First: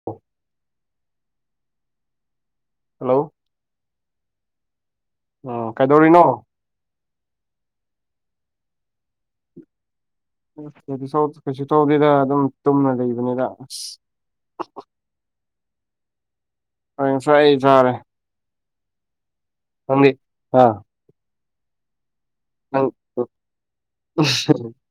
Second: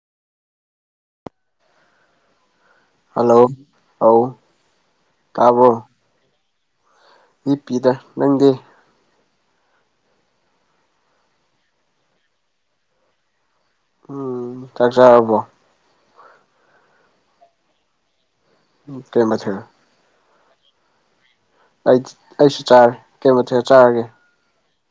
[inaudible] Hello ꯑꯥꯎ ꯑꯣ ꯀꯩꯗꯧꯔꯤꯅꯣ ꯍꯤꯞꯄꯤꯗ ꯅꯪꯗꯤ ꯀꯩꯁꯨ ꯀꯩꯁꯨ ꯇꯧꯗꯦꯗ ꯑꯗꯨꯝ ꯇꯨꯝꯃ ꯂꯩꯕꯅ‌ꯦꯗ ꯑꯁ ꯎꯝ ꯆꯥꯛ ꯆꯥꯔꯕꯣ ꯍ‌ꯣꯏ ꯉꯁꯥꯏ ꯆꯥꯔꯦ ꯎꯝ ꯀꯩ ꯃꯊ‌ꯦꯜ ꯑꯃ‌ꯦꯠꯄ ꯑꯩꯁ ꯑꯩꯁꯨ ꯆꯥꯔꯦ ꯀꯩ ꯃꯊꯦꯜ ꯆꯥꯔꯒꯦ [unintelligible]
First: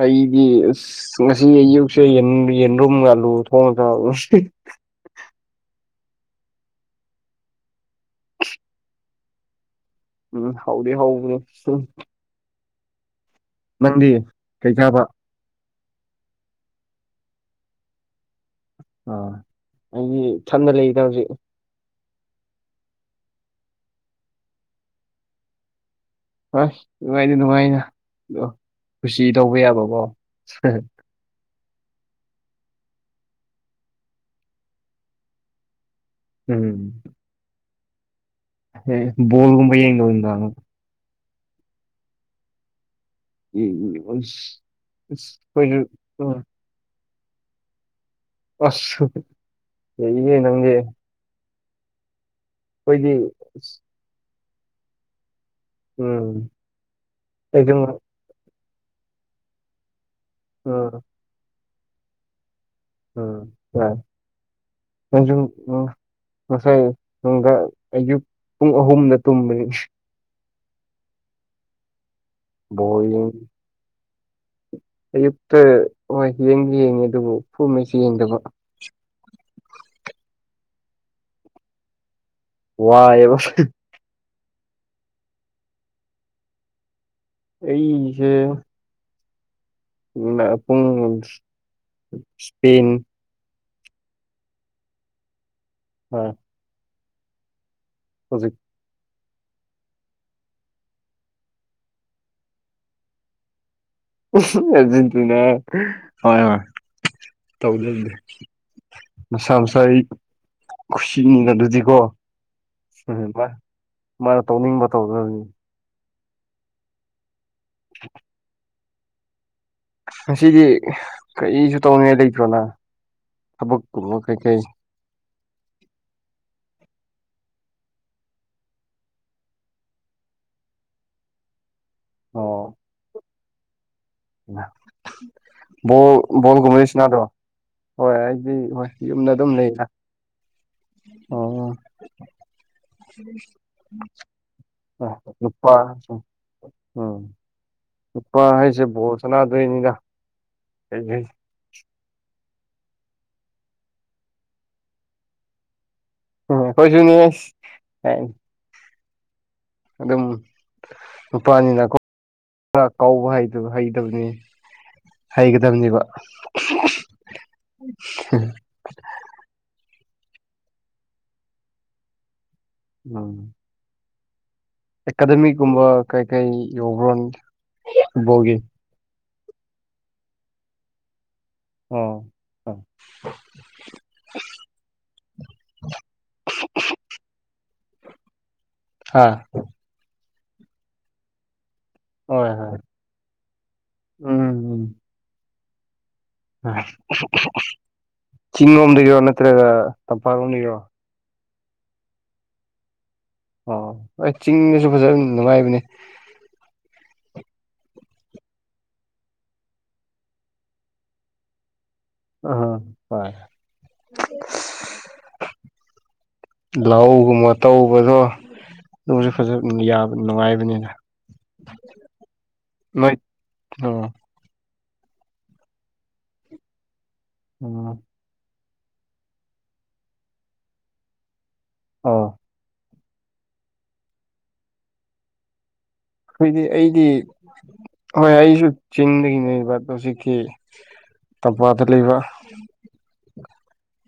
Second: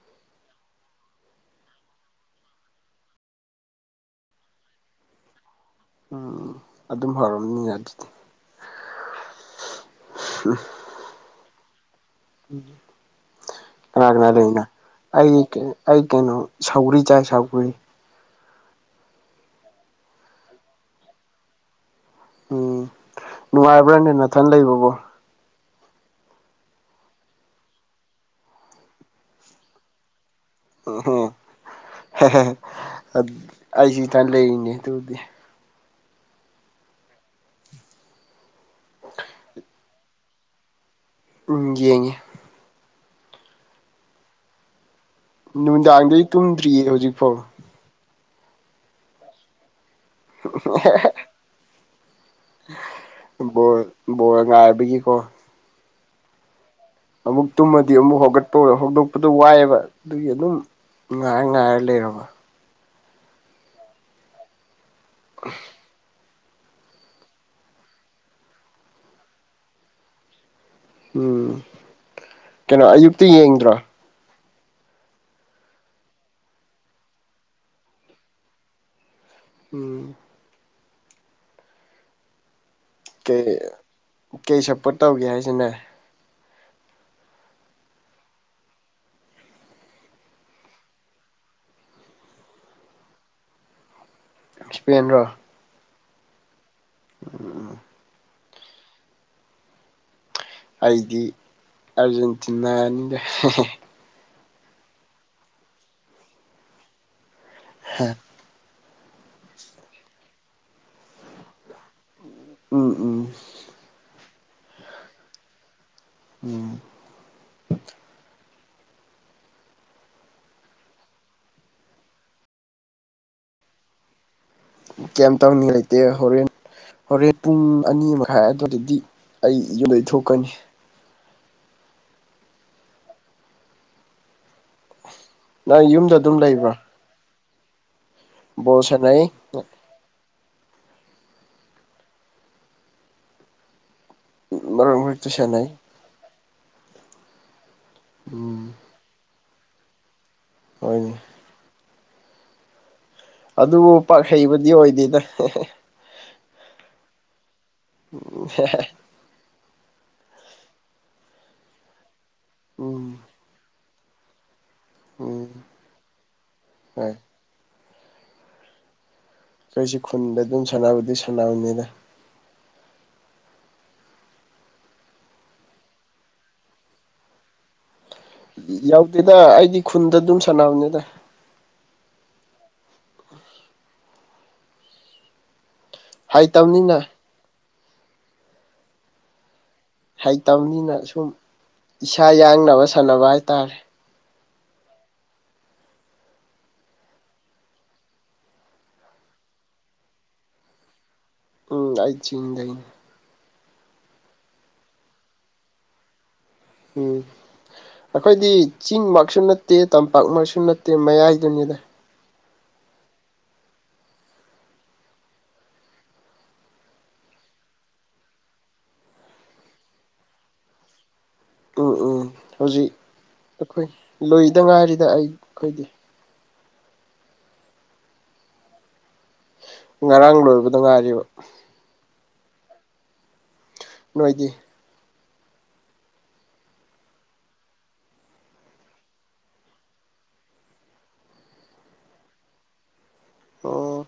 ꯑꯩꯗꯤ ꯑꯁ ꯉꯁꯤ ꯑꯌꯨꯛꯁꯦ ꯌꯦꯟ‌ ꯌꯦꯟ‌ꯔꯨꯝꯒ ꯑꯥꯂꯨꯒ ꯊꯣꯡꯉ ꯆꯥꯕ ꯎꯝ ꯑꯗꯨꯝ ꯍꯥꯎꯔꯝꯅꯤ ꯑꯗꯨꯗꯤ ꯎꯝ ꯍꯥꯎꯗꯤ ꯍꯥꯎꯕꯅꯤ ꯀꯅꯥ ꯀꯅꯥ ꯂꯩꯔꯤꯅ‌ꯣ ꯀꯩ ꯆꯥꯕ ꯑꯩꯒꯤ ꯑꯩ ꯀꯩꯅꯣ ꯁꯧꯒꯔꯤ ꯆꯥꯏ ꯁꯧꯒꯔꯤ ꯑ ꯑꯩꯒꯤ ꯁꯝꯗ ꯂꯩꯔꯤꯗ ꯍꯧꯖꯤꯛ ꯎꯝ ꯅꯨꯡꯉꯥꯏꯕ꯭ꯔꯥꯅꯦ ꯃꯊꯟ ꯂꯩꯕꯕꯣ ꯍꯣꯏ ꯅꯨꯡꯉꯥꯏꯗꯤ ꯅꯨꯡꯉꯥꯏꯅ ꯀꯨꯁꯤ ꯇꯧꯕ ꯌꯥꯕꯀꯣ ꯑꯁꯨꯇ ꯂꯩꯅꯤ ꯇꯗꯤ ꯎꯝ ꯑꯦ ꯣꯜꯒꯨꯝꯕꯡꯣ ꯎꯝ ꯌꯦꯡꯉꯤ ꯎꯝ ꯎ ꯑꯩꯈꯣꯏꯁꯨ ꯅꯨꯡꯗꯥꯡꯗꯩ ꯇꯨꯝꯗ꯭ꯔꯤꯌꯦ ꯍꯧꯖꯤꯛꯐꯥꯎ ꯑꯁ ꯑꯩꯦ ꯅꯪꯒ ꯑꯩꯈꯣꯏꯗꯤ ꯑꯁ ꯕꯣꯔ ꯉꯥꯏꯕꯒꯤꯀꯣ ꯎꯝ ꯑꯃꯨꯛ ꯇꯨꯝꯃꯗꯤ ꯑꯩꯁꯨ ꯑꯃꯨꯛ ꯍꯧꯒꯠꯄ ꯑꯣꯏꯔ ꯍꯧꯗꯣꯛꯄꯗꯣ ꯋꯥꯏꯑꯦꯕ ꯑꯗꯨꯒꯤ ꯑꯗꯨꯝ ꯎ ꯉꯥꯏꯔ ꯉꯥꯏꯔ ꯂꯩꯔꯕ ꯎꯝ ꯌꯥ ꯎ ꯉꯁꯥꯏꯪꯗ ꯑꯌꯨꯛ ꯄꯨꯡ ꯑꯍꯨꯝꯗ ꯇꯨꯝꯕ ꯎꯝ ꯀꯩꯅꯣ ꯕꯣꯜ ꯑꯌꯨꯛꯇ ꯌꯦꯡ ꯌꯦꯡꯗ꯭ꯔꯣ ꯑꯌꯨꯛꯇ ꯍꯣꯏ ꯌꯦꯡꯗꯤ ꯌꯦꯡꯉꯦ ꯑꯗꯨꯕꯨ ꯐꯨꯉꯩꯁꯤ ꯌꯦꯡꯗꯕ ꯎꯝ ꯋꯥꯏꯑꯦꯕ ꯀꯩ ꯀꯩ ꯁꯞꯄꯣꯔꯠ ꯇꯧꯒꯦ ꯍꯥꯏꯁꯤꯅꯦ ꯑꯩꯁꯦ ꯄꯨꯡ ꯏꯁꯄꯦꯟ ꯁ꯭ꯄꯦꯟ ꯔꯣ ꯍ ꯎꯝ ꯎꯝ ꯍꯧꯖꯤꯛ ꯑꯩꯗꯤ ꯑꯥꯔꯖꯦꯟꯇꯤꯅꯥꯅꯤꯗ ꯑꯦꯔꯖꯦꯟꯇꯤꯅꯥ ꯍꯣꯏ ꯍꯣꯏ ꯇꯧꯒꯗꯕꯅꯦ ꯃꯁꯥ ꯃꯁꯥ ꯈꯨꯁꯤꯅꯤ ꯗ ꯑꯗꯨꯗꯤꯀꯣ ꯎꯝ ꯃꯥꯅ ꯇꯧꯅꯤꯡꯕ ꯇꯧꯗꯧꯅꯤ ꯎꯝ [unintelligible] ꯉꯁꯤꯗꯤ ꯀꯔꯤꯁꯨ ꯇꯧꯅꯤꯡꯉꯥꯏ ꯂꯩꯇ꯭ꯔꯣ ꯅꯪ ꯊꯕꯛꯀꯨꯝꯕ ꯀꯩꯀꯩ ꯀꯩꯝ ꯇꯧꯅꯤꯡꯉꯢ ꯂꯩꯇꯦ ꯍꯣꯔꯦꯟ ꯍꯣꯔꯦꯟ ꯄꯨꯡ ꯑꯅꯤ ꯃꯈꯥꯏ ꯑꯗꯨꯋꯢꯗꯗꯤ ꯑꯩ ꯌꯨꯝꯗꯩ ꯊꯣꯛꯀꯅꯤ ꯑꯣ ꯅꯪ ꯕꯣꯜ ꯌꯨꯝꯗ ꯑꯗꯨꯝ ꯂꯩꯕ꯭ꯔꯣ ꯕꯣꯜꯒꯨꯝ꯭ꯕꯗꯤ ꯁꯟꯅꯕ꯭ꯔꯣ ꯍꯣꯏ ꯑꯩꯗꯤ ꯕꯣꯜ ꯍꯣꯏ ꯁꯥꯟꯅꯩ ꯌꯨꯝꯗ ꯑꯗꯨꯝ ꯂꯩꯗ ꯑꯣ ꯃꯔꯛ ꯃꯔꯛꯇ ꯎꯝ ꯁꯥꯟꯅꯩ ꯅꯨꯄꯥ ꯎꯝ ꯅꯨꯄꯥ ꯎꯝ ꯍꯥꯏꯁꯦ ꯕꯣꯜ ꯁꯟꯅꯥꯗꯣꯏꯅꯤꯅ ꯍꯣꯏꯅꯦ ꯀꯩ ꯑꯗꯨꯕꯨ ꯄꯥꯛ ꯍꯩꯕꯗꯤ ꯑꯣꯏꯗꯦꯗ ꯍꯦꯍꯦꯍꯦ ꯎꯝ ꯑꯩꯈꯣꯏꯁꯨꯅꯦ ꯎꯝ ꯍꯦꯡꯍꯦꯡꯍꯦ ꯑꯗꯨꯝ ꯅꯨꯄꯥꯅꯤꯅ ꯀꯣ ꯈꯔ ꯎꯝ ꯀꯩꯕ ꯍꯥꯏ ꯑꯗꯨ ꯍꯩꯗꯕꯅꯦ ꯎꯝ ꯍꯩꯒꯗꯕꯅꯤꯕ ꯍꯣꯏ [unintelligible] ꯑꯩꯁꯨ ꯈꯨꯟꯗ ꯑꯗꯨꯝ ꯁꯥꯟꯅꯕꯗꯤ ꯁꯥꯟꯅꯕꯅꯤꯘ ꯎꯝ ꯑꯦꯀꯥꯗꯃꯤ ꯀꯨꯝꯕ ꯀꯩ ꯀꯩ ꯌꯧꯕ꯭ꯔꯣ ꯕꯣꯜꯒꯤ ꯌꯥꯎꯗꯦꯗ ꯑꯩꯗꯤ ꯈꯨꯟꯗ ꯑꯗꯨꯝ ꯁꯥꯟꯅꯕꯅꯤꯗ ꯑꯣ ꯍꯩꯇꯕꯅꯤꯅ ꯍꯥꯥ ꯍꯩꯇꯕꯅꯤꯅ ꯁꯨꯝ ꯏꯁꯥ ꯍꯣꯏ ꯍꯣꯏ ꯌꯥꯡꯅꯕ ꯁꯥꯟꯅꯕ ꯍꯥꯏꯇꯥꯔꯦ ꯎꯝ ꯎꯝ ꯆꯤꯡ ꯂꯣꯝꯗꯒꯤꯔꯣ ꯅꯠꯇ꯭ꯔꯒ ꯇꯝꯄꯥꯛꯂꯣꯝꯗꯒꯤꯔꯣ ꯎꯝ ꯑꯩ ꯆꯤꯡꯗꯩꯅꯤ ꯑꯣ ꯍꯣꯏ ꯆꯤꯡꯗꯁꯨ ꯐꯖꯅ ꯅꯨꯡꯉꯥꯏꯕꯅꯦ ꯎꯝ ꯑꯩꯈꯣꯏꯗꯤ ꯆꯤꯡꯃꯛꯁꯨ ꯅꯠꯇꯦ ꯇꯝꯄꯥꯛꯃꯛꯁꯨ ꯅꯠꯇꯦ ꯃꯌꯥꯏꯗꯨꯅꯤꯗ [unintelligible] ꯂꯧꯒꯨꯝꯕ ꯇꯧꯕꯗꯣ ꯅꯣꯡꯁꯨ ꯐꯖꯅ ꯌꯥꯕ ꯅꯨꯡꯉꯥꯏꯕꯅꯤꯅ ꯎꯝ ꯎꯝ ꯍꯧꯖꯤꯛ ꯅꯣꯏ ꯑꯩꯈꯣꯏ ꯑꯣ ꯂꯣꯏꯗ ꯉꯥꯏꯔꯤꯗ ꯑꯩ ꯑꯩꯈꯣꯏꯗꯤ ꯎꯝ ꯉꯔꯥꯡ ꯂꯣꯏꯕꯗ ꯉꯥꯏꯔꯤꯕ ꯑꯣ ꯅꯣꯏꯗꯤ ꯑꯩꯈꯣꯏꯗꯤ ꯑꯩꯗꯤ ꯍꯣꯏ ꯑꯩꯁꯨ ꯆꯤꯡꯗꯒꯤꯅꯦꯕ ꯑꯘꯣ ꯍꯧꯖꯤꯛꯇꯤ ꯇꯝꯄꯥꯛꯇ ꯂꯩꯕ ꯑꯣ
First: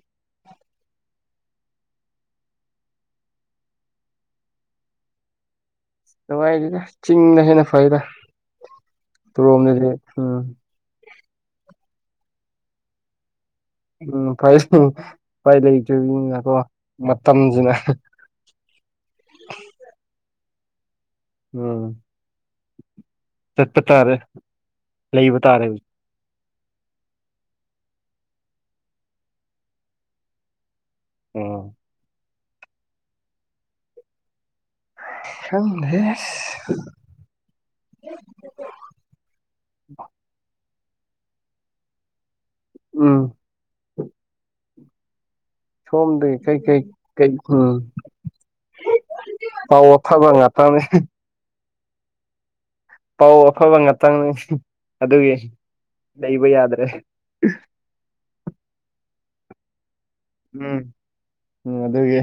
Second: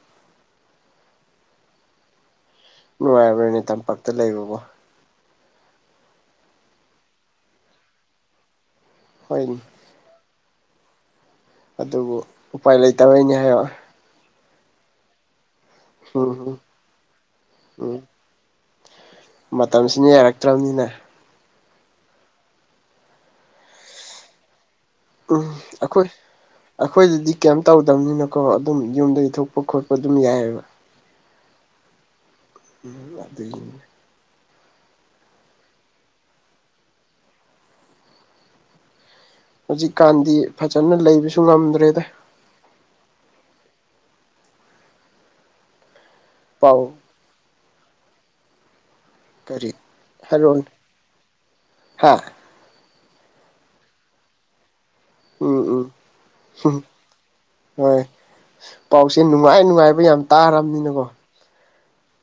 ꯅꯨꯡꯉꯥꯏꯕ꯭ꯔꯅꯦ ꯇꯝꯄꯥꯛꯇ ꯂꯩꯕꯕꯨ ꯅꯨꯡꯉꯥꯏꯗꯦꯗ ꯆꯤꯡꯅ ꯍꯦꯟꯅ ꯐꯩꯗ ꯍꯣꯏꯅꯦ ꯑꯗꯨꯔꯣꯝꯗꯗꯤ ꯎꯝ ꯑꯗꯨꯕꯨ ꯎꯄꯥꯏ ꯂꯩꯇꯕꯩꯅꯦ ꯍꯥꯏꯕ ꯎꯝ [unintelligible] ꯎꯝ ꯂꯩꯇ꯭ꯔꯔꯤꯕꯅꯤꯅꯀꯣ ꯎꯝ ꯃꯇꯝꯁꯤꯅ ꯎꯝ ꯃꯇꯝꯁꯤꯅ ꯌꯥꯔꯛꯇ꯭ꯔꯕꯅꯤꯅ ꯎꯝ ꯆꯠꯄ ꯇꯥꯔꯦ ꯂꯩꯕ ꯎꯝ ꯇꯥꯔꯦ ꯑꯩꯈꯣꯏ ꯑꯩꯈꯣꯏꯗꯗꯤ ꯀꯩꯝ ꯇꯧꯗꯕꯅꯤꯅꯀꯣ ꯑꯗꯨꯝ ꯌꯨꯝꯗꯒꯤ ꯊꯣꯛꯄ ꯈꯣꯠꯄ ꯑꯗꯨꯝ ꯌꯥꯏꯑꯕ ꯑꯣ ꯎꯝ ꯑꯗꯨꯒꯤꯅꯦ ꯈꯪꯗꯦꯁ ꯍꯧꯖꯤꯛꯀꯥꯟꯗꯤ ꯐꯖꯅ ꯂꯩꯕꯁꯨ ꯉꯝꯗ꯭ꯔꯦꯗ ꯎꯝ ꯁꯣꯝꯗꯦ ꯀꯩꯀꯩ ꯄꯥꯎ ꯀꯩ ꯎꯝ ꯀꯔꯤ ꯄꯥꯎ ꯑꯐꯕ ꯍꯔꯛꯑꯣꯅꯦ ꯉꯥꯛꯇꯪꯅꯤ ꯍꯥꯥ ꯄꯥꯎ ꯑꯐꯕ ꯉꯥꯛꯇꯪꯅꯤ ꯑꯗꯨꯒꯤ ꯎꯝ ꯂꯩꯕ ꯎꯝ ꯌꯥꯗ꯭ꯔꯦ ꯍꯣꯏ ꯄꯥꯎꯁꯦ ꯅꯨꯡꯉꯥꯏ ꯅꯨꯡꯉꯥꯏꯕ ꯌꯥꯝ ꯎꯝ ꯇꯥꯔꯕꯅꯤꯅꯀꯣ ꯎꯝ ꯑꯗꯨꯒꯤ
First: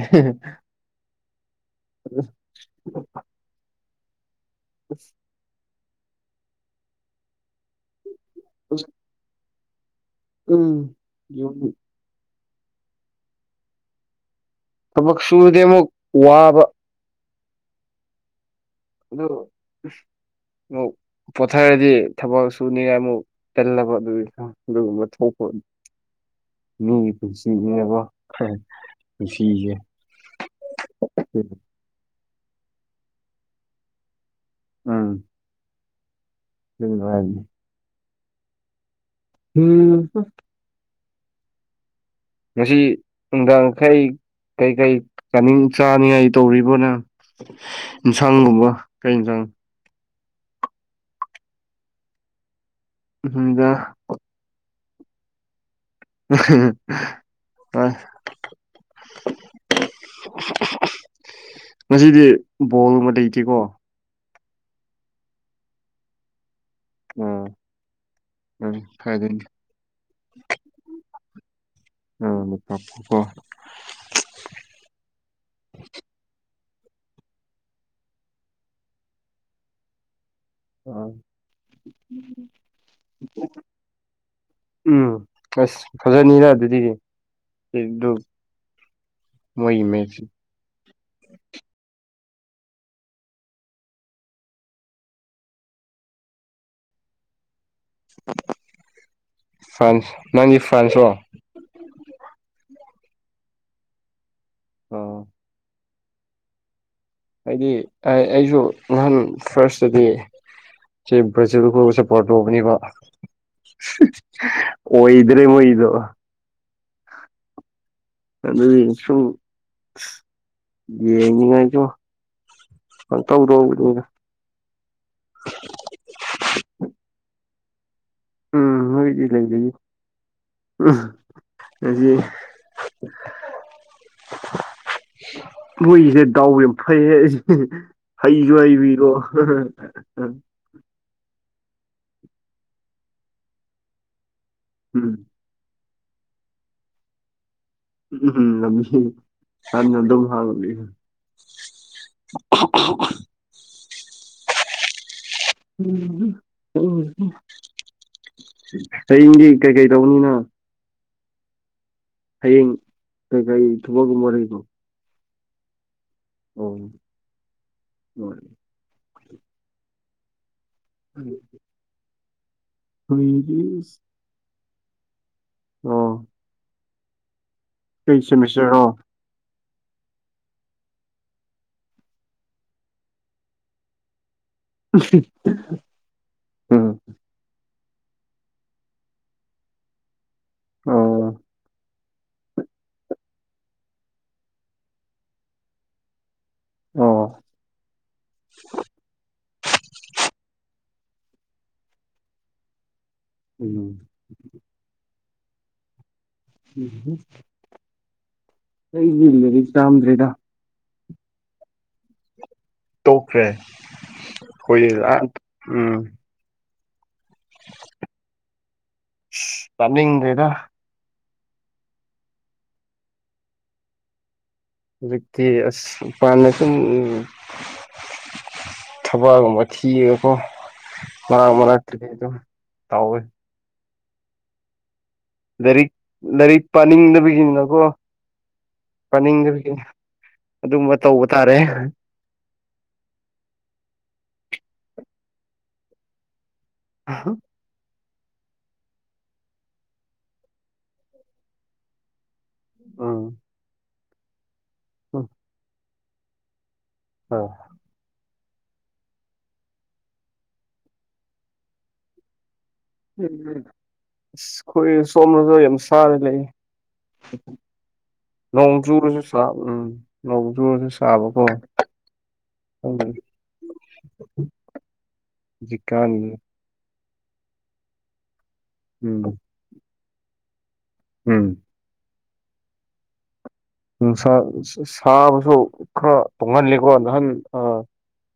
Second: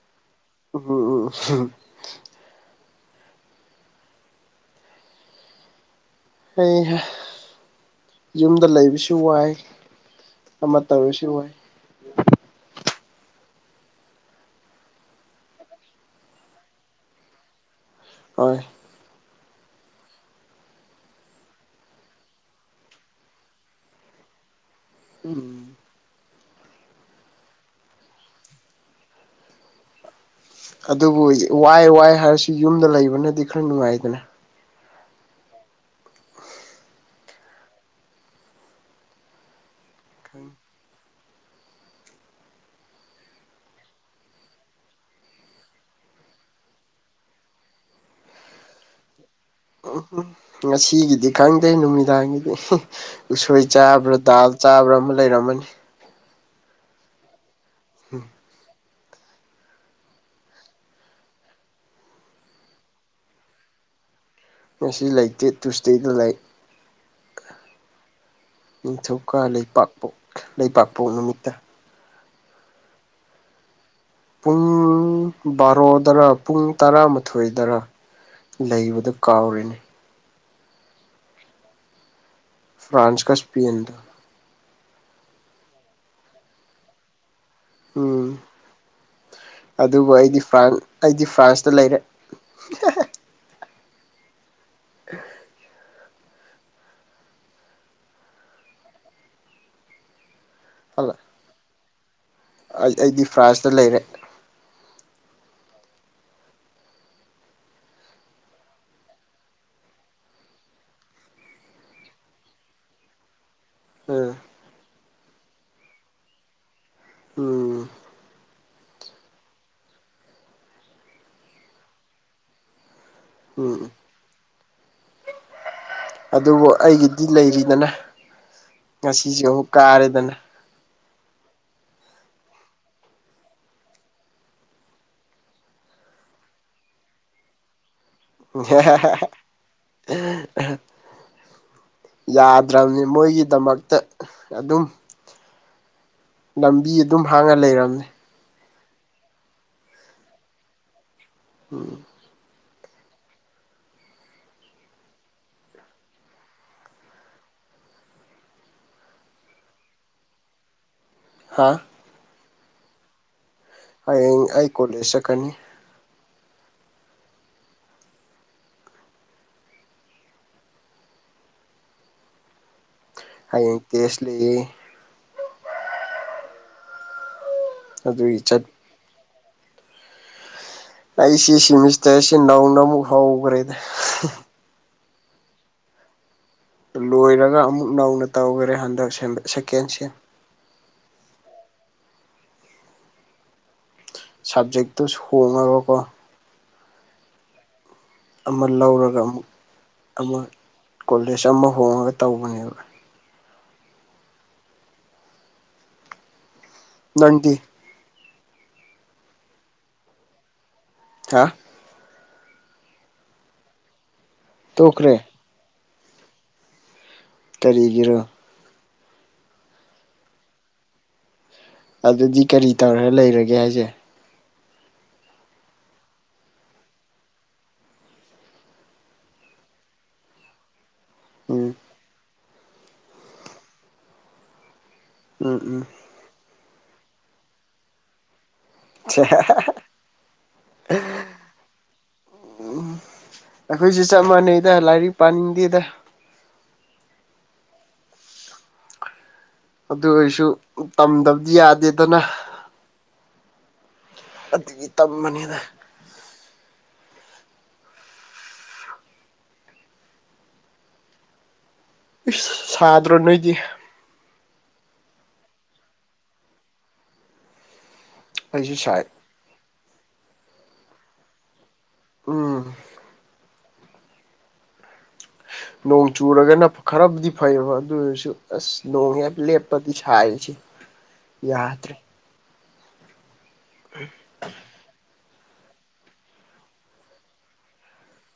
ꯎꯝ [inaudible] [inaudible] ꯍꯩꯍꯥ ꯌꯨꯝꯗ ꯂꯩꯕꯁꯨ ꯋꯥꯏ ꯑꯃ ꯎꯝ ꯇꯧꯔꯁꯨ ꯋꯥꯏ ꯊꯕꯛ ꯁꯨꯔꯗꯤ ꯑꯃꯨꯛ ꯋꯥꯕ ꯍꯣꯏ ꯑꯗꯣ ꯑꯃꯨꯛ ꯄꯣꯊꯔꯗꯤ ꯊꯕꯛ ꯁꯨꯅꯤꯡꯉꯥꯏ ꯑꯃꯨꯛ ꯇꯜꯂꯕ ꯑꯗꯨꯒꯤ ꯑꯗꯨꯒꯨꯝꯕ ꯍ ꯍꯣꯏ ꯎꯝ ꯃꯤꯒꯤ ꯄꯨꯟꯁꯤ ꯏꯅꯕ ꯄꯨꯟꯁꯤꯁꯦ ꯑꯗꯨꯕꯨ ꯋꯥꯏ ꯋꯥꯏ ꯍꯥꯏꯔꯁꯨ ꯌꯨꯝꯗ ꯂꯩꯕꯅꯗꯤ ꯈꯔ ꯅꯨꯡꯉꯥꯏꯗꯅ ꯎꯝ ꯑꯗꯨꯅꯤ ꯎꯝ ꯉꯁꯤ ꯅꯨꯡꯗꯥꯡꯈꯥꯏ ꯀꯩ ꯀꯩ ꯆꯥꯅꯤꯡ ꯆꯥꯅꯤꯡꯉꯥꯏ ꯇꯧꯔꯤꯕꯣꯅ ꯏꯟꯁꯥꯡꯒꯨꯝꯕ ꯀꯩ ꯌꯦꯟꯁꯥꯡ ꯎꯝ ꯉꯁꯤꯒꯤꯗꯤ ꯈꯪꯗꯦ ꯅꯨꯃꯤꯗꯥꯡꯒꯤꯗꯤ ꯎꯁꯣꯏ ꯎꯝꯗ ꯆꯥꯕ꯭ꯔꯥ ꯗꯥꯜ ꯆꯥꯕ꯭ꯔꯥ ꯑꯃ ꯂꯩꯔꯝꯃꯅꯤ ꯑ ꯉꯁꯤꯗꯤ ꯕꯣꯜ ꯑꯃ ꯂꯩꯇꯦꯀꯣ ꯉꯁꯤ ꯂꯩꯇꯦ ꯇꯨꯁꯗꯦꯗ ꯂꯩ ꯑꯥ ꯎꯝ ꯅꯤꯡꯊꯧꯀ ꯍꯥꯏꯗꯣꯏꯅꯦ ꯂꯩꯄꯥꯛꯄ ꯂꯩꯄꯥꯛꯥꯛꯄꯣꯛ ꯅꯨꯃꯤꯠꯇ ꯑ ꯑꯃꯨꯛ ꯀꯥꯞꯄꯨꯀꯣ ꯄꯨꯡ ꯕꯥꯔꯣꯗꯔ ꯄꯨꯡ ꯇꯔꯥꯃꯥꯊꯣꯏꯗꯔ ꯂꯩꯕꯗꯨ ꯀꯥꯎꯔꯤꯅꯤ ꯑ ꯐ꯭ꯔꯥꯟꯁ ꯀ ꯁꯄꯤꯟꯗꯣ ꯎꯝ ꯑꯁ ꯐꯖꯅꯤꯅ ꯑꯗꯨꯗꯤ ꯑꯗꯨ ꯎꯝ ꯃꯣꯏꯒꯤ ꯑꯗꯨꯕꯨ ꯃꯦꯠꯁ ꯑꯩꯗꯤ ꯐ꯭ꯔꯥꯟ ꯑꯩꯗꯤ ꯐ꯭ꯔꯥꯟꯁꯇ ꯂꯩꯔꯦ [inaudible] ꯐ꯭ꯔꯥꯟꯁ ꯅꯪꯗꯤ ꯑꯜꯂ ꯑꯩ ꯑꯩꯗꯤ ꯐ꯭ꯔꯥꯟꯁꯇ ꯂꯩꯔꯦ ꯑꯣ ꯑꯩꯗꯤ ꯑ ꯑꯩꯁꯨ ꯅꯍꯥꯟ ꯐꯥꯔꯁꯇꯗꯤ ꯁꯤ ꯕ꯭ꯔꯥꯖꯤꯜꯕꯨ ꯁꯞꯄꯣꯔꯠ ꯇꯧꯕꯅꯤꯕ ꯎꯝ ꯑꯣꯏꯗ꯭ꯔꯦ ꯃꯣꯏꯗꯣ ꯎꯝ ꯑꯗꯨ ꯑꯣꯢꯁꯨ ꯌꯦꯡꯅꯤꯉꯥꯏꯇꯣ ꯄꯪꯇꯧ ꯎꯝ ꯇꯧꯕꯅꯤꯗ ꯑꯗꯨꯕꯨ ꯑꯩꯒꯤꯗꯤ ꯂꯩꯔꯤꯗꯅ ꯎꯝ ꯃꯣꯏꯗꯤ ꯉꯁꯤꯁꯨ ꯂꯩꯔꯤ ꯑꯃꯨꯛ ꯀꯥꯔꯦꯗꯅ ꯎꯝ ꯎꯖꯤ ꯃꯣꯏꯒꯤꯁꯦ ꯗꯥꯎꯕ ꯌꯥꯝ ꯐꯩꯌꯦ ꯑꯩꯁ ꯍꯩꯁꯨ ꯍꯩꯕꯤꯒꯣ ꯌꯥꯗ꯭ꯔꯕꯅꯤ ꯃꯣꯏꯒꯤꯗꯃꯛꯇ ꯑꯗꯨꯝ ꯎꯝ ꯂꯝꯕꯤ ꯑꯗꯨꯝ ꯍꯥꯡꯉ ꯂꯩꯔꯝꯅꯤ ꯎꯝꯍꯨꯝ ꯂꯝꯕꯤ ꯁꯅ ꯑꯗꯨꯝ ꯍꯥꯡꯉꯥ ꯂꯩ ꯎꯝ [unintelligible] ꯎꯝ ꯍꯨꯝ ꯍꯌꯦꯡꯗꯤ ꯀꯩꯀꯩ ꯇꯧꯅꯤꯅ ꯍꯥꯥ ꯍꯌꯦꯡ ꯀꯩꯀꯩ ꯊꯕꯛꯀꯨꯝꯕ ꯍꯌꯦꯡ ꯂꯩꯕ꯭ꯔꯣ ꯑꯩ ꯀꯣꯂꯦꯖ ꯆꯠꯀꯅꯤ ꯑꯣꯝ ꯑꯣꯏ ꯎꯝ ꯍꯌꯦꯡ ꯇꯦꯁ ꯂꯩꯌꯦ ꯑꯣ ꯀꯔꯤ ꯑꯗꯨꯒꯤ ꯆꯠ ꯁꯦꯃꯦꯁꯇꯔꯔꯣ ꯑꯩꯁꯤ ꯁꯤꯃꯤꯁꯇꯔꯁꯤ ꯅꯧꯅ ꯑꯃꯨꯛ ꯍꯧꯒ꯭ꯔꯦꯗ [unintelligible] ꯎꯝ ꯂꯣꯏꯔꯒ ꯑꯃꯨꯛ ꯅꯧꯅ ꯇꯧꯒꯔꯦ ꯍꯟꯗꯛ ꯁꯦꯝꯕ ꯁꯦꯀꯦꯟꯁꯦꯝ ꯑꯣ ꯁꯕꯖꯦꯛꯇꯨ ꯁꯨ ꯍꯣꯡꯉꯒꯀꯣ ꯑꯣ ꯑꯃ ꯂꯧꯔꯒ ꯑꯃꯨꯛ ꯑꯃ ꯀꯣꯂꯦꯖ ꯑꯃ ꯍꯣꯡꯉꯒ ꯇꯧꯕꯅꯦꯕ ꯎꯝ ꯎꯝ ꯅꯪꯗꯤ ꯑꯩꯗꯤ ꯂꯥꯏꯔꯤꯛ ꯇꯝꯗ꯭ꯔꯦꯗ ꯍꯥ ꯇꯣꯛꯈ꯭ꯔꯦ ꯍꯣꯏ ꯇꯣꯛꯈ꯭ꯔꯦ ꯑ ꯎꯝ ꯀꯔꯤꯒꯤꯔꯥ ꯇꯝꯅꯤꯡꯗꯦꯗ ꯑꯗꯨꯗꯤ ꯀꯔꯤ ꯇꯧꯔꯦ ꯂꯩꯔꯒꯦ ꯍꯥꯏꯁꯦ ꯍꯧꯖꯤꯛꯇꯤ ꯑꯁ ꯃꯄꯥꯟꯗꯁꯨꯝ ꯊꯕꯛꯒꯨꯝꯕ ꯊꯤꯔꯥꯒꯀꯣ ꯃꯔꯛ ꯎꯝ ꯃꯔꯛꯇꯗꯤ ꯑꯗꯨ ꯇꯧꯋꯦ ꯎꯝ ꯎꯝ ꯂꯥꯏꯔꯤꯛ ꯂꯥꯏꯔꯤꯛ ꯄꯥꯅꯤꯡꯗꯕꯒꯤꯅꯤꯅꯀꯣ ꯄꯥꯅꯤꯡꯗꯕꯒꯤꯅꯤ ꯑꯗꯨꯝꯕ ꯇꯧꯕ ꯇꯥꯔꯦ ꯑꯩꯈꯣꯏꯁꯨ ꯆꯞ ꯃꯥꯟꯅꯩꯗ ꯂꯥꯏꯔꯤꯛ ꯄꯥꯅꯤꯡꯗꯦꯗ ꯑ ꯑꯗꯨ ꯑꯣꯏꯔꯁꯨ ꯇꯝꯗꯕꯗꯤ ꯌꯥꯗꯦꯗꯅ ꯎꯝ ꯑꯗꯨꯒꯤ ꯇꯝꯕꯅꯤꯗ ꯑꯣ ꯏꯁ ꯁꯥꯗ꯭ꯔꯣ ꯅꯣꯏꯗꯤ ꯑꯁ ꯑꯩꯈꯣꯏ ꯁꯣꯝꯗꯁꯨ ꯌꯥꯝ ꯁꯥꯔ ꯂꯩ ꯑꯩꯁꯨ ꯁꯥꯏ ꯅꯣꯡꯆꯨꯔꯁꯨ ꯁꯥꯕ ꯎꯝ ꯅꯣꯡꯆꯨꯔꯁꯨ ꯁꯥꯕꯀꯣ ꯎꯝ ꯎꯝ ꯅꯣꯡ ꯆꯨꯔꯒꯅ ꯈꯔꯕꯨꯗꯤ ꯐꯩꯌꯦꯕ ꯑꯗꯨ ꯑꯣꯏꯔꯁꯨ ꯑꯁ ꯅꯣꯡ ꯍꯦꯛ ꯎꯝ ꯂꯦꯞ ꯄꯗꯤ ꯁꯥꯔꯤꯁꯤ ꯎꯝ ꯌꯥꯗ꯭ꯔꯦ ꯅꯨꯡꯁꯥ ꯁꯥꯕꯁꯨ ꯈꯔ ꯇꯣꯡꯉꯥꯜꯂꯤꯀꯣ ꯅꯍꯥꯟ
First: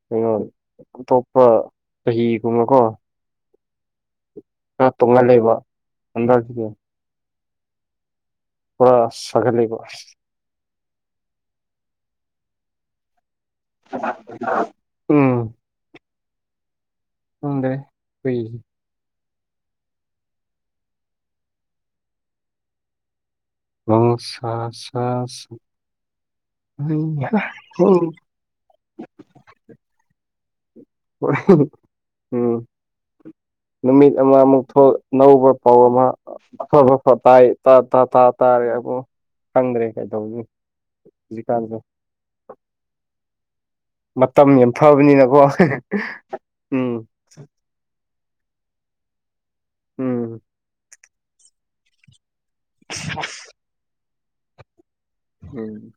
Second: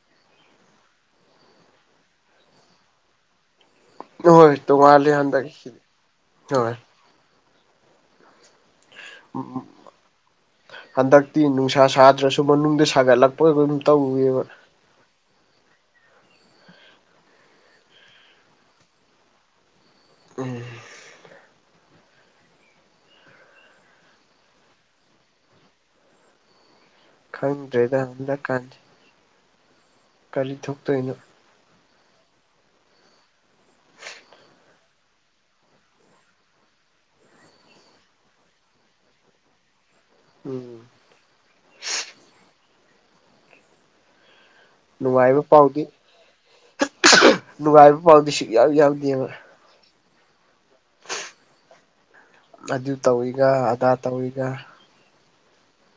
ꯀꯩꯅꯣ ꯑꯇꯣꯞꯄ ꯆꯍꯤꯒꯨꯝꯕꯀꯣ ꯍꯣꯏ ꯈꯔ ꯇꯣꯡꯉꯥꯜꯂꯤ ꯇꯣꯡꯍꯜꯂꯦꯕ ꯍꯟꯗꯛꯁꯤ ꯍꯟꯗꯛꯁꯤꯗꯤ ꯍꯣꯏ ꯄꯨꯔꯥ ꯁꯒꯠꯂꯤꯕꯣ ꯍꯟꯗꯛꯇꯤ ꯅꯨꯡꯁꯥ ꯁꯥꯗ꯭ꯔꯁꯨ ꯃꯅꯨꯡꯗ ꯁꯥꯒꯠꯂꯛꯄ [unintelligible] ꯇꯧꯋꯦꯕ [unintelligible] ꯎꯝ ꯈꯪꯗ꯭ꯔꯦ ꯎꯝ ꯑꯃꯨꯛ ꯁꯥ ꯍꯩꯍꯥ [unintelligible] ꯀꯔꯤ ꯀꯔꯤ ꯊꯣꯛꯇꯣꯏꯅꯣ ꯎꯝ ꯅꯨꯃꯤꯠ ꯑꯃ ꯑꯃꯨꯛ ꯊꯣꯛ ꯑꯅꯧꯕ ꯄꯥꯎ ꯑꯃ ꯑꯐꯕ ꯐ ꯇꯥꯏ ꯇꯥꯔꯦ ꯑꯗꯨ ꯈꯪꯗ꯭ꯔꯦ ꯀꯩꯗꯧ ꯎꯝ ꯍꯧꯖꯤꯛꯀꯥꯟꯁꯦ ꯃꯇꯝ ꯌꯥꯝ ꯐꯕꯅꯤꯅꯀꯣ ꯅꯨꯡꯉꯥꯏꯕ ꯎꯝ [unintelligible] ꯅꯨꯡꯉꯥꯏꯕ ꯄꯥꯎꯗꯤ ꯁꯨꯌꯥꯎ ꯌꯥꯎꯗꯦꯕ ꯎꯝ ꯑꯗꯨ ꯇꯧꯏꯒ ꯑꯗꯥ ꯇꯧꯏꯒ꯫ ꯎꯝ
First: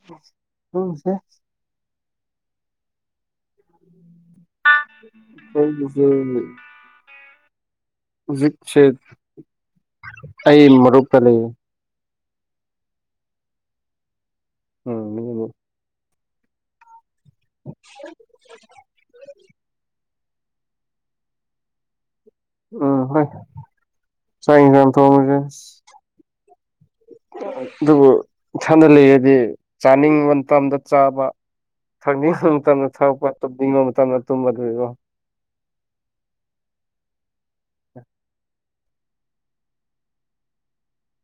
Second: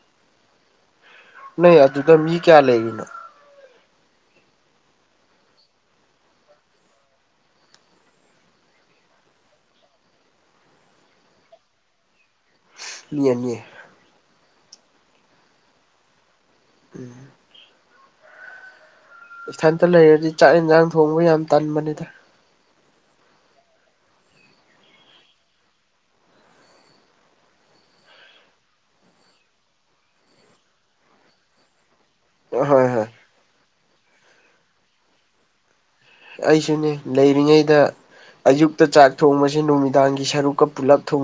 [unintelligible] ꯅꯣꯏ ꯑꯗꯨꯗ ꯃꯤ ꯀꯌꯥ ꯂꯩꯔꯤꯅꯣ [inaudible] [inaudible] ꯍꯧꯖꯤꯛꯁꯦ ꯑꯩ ꯃꯔꯨꯞꯀ ꯂꯩꯕꯅꯦ ꯃꯤ ꯑꯅꯤ [inaudible] [inaudible] [inaudible] ꯏꯊꯟꯇ ꯂꯩꯔꯗꯤ ꯆꯥꯛ ꯏꯟꯖꯥꯡ ꯊꯣꯡꯕ ꯌꯥꯝ ꯇꯟꯕꯅꯤꯗ꯫ ꯎꯝ ꯍꯣꯏ ꯆꯥꯛ ꯏꯟꯖꯥꯡ ꯊꯣꯡꯕꯖꯦ ꯑꯗꯨꯕꯨ ꯏꯊꯟꯇ ꯂꯩꯔꯗꯤ ꯆꯥꯅꯤꯡꯕ ꯃꯇꯝꯗ ꯆꯥꯕ ꯊꯛꯅꯤꯡꯕ ꯍꯣꯏ ꯃꯇꯝꯗ ꯍꯣꯏ ꯊꯛꯄ ꯇꯨꯝꯅꯤꯡꯕ ꯃꯇꯝꯗ ꯇꯨꯝꯕ ꯑꯗꯨꯏꯀꯣ ꯑꯩꯁꯨꯅꯦ ꯂꯩꯔꯤꯉꯩꯗ ꯑꯌꯨꯛꯇ ꯆꯥꯛ ꯊꯣꯡꯕꯁꯦ ꯅꯨꯃꯤꯗꯥꯡꯒꯤ ꯁꯔꯨꯛꯀ ꯄꯨꯜꯂꯄ ꯊꯣꯡꯖ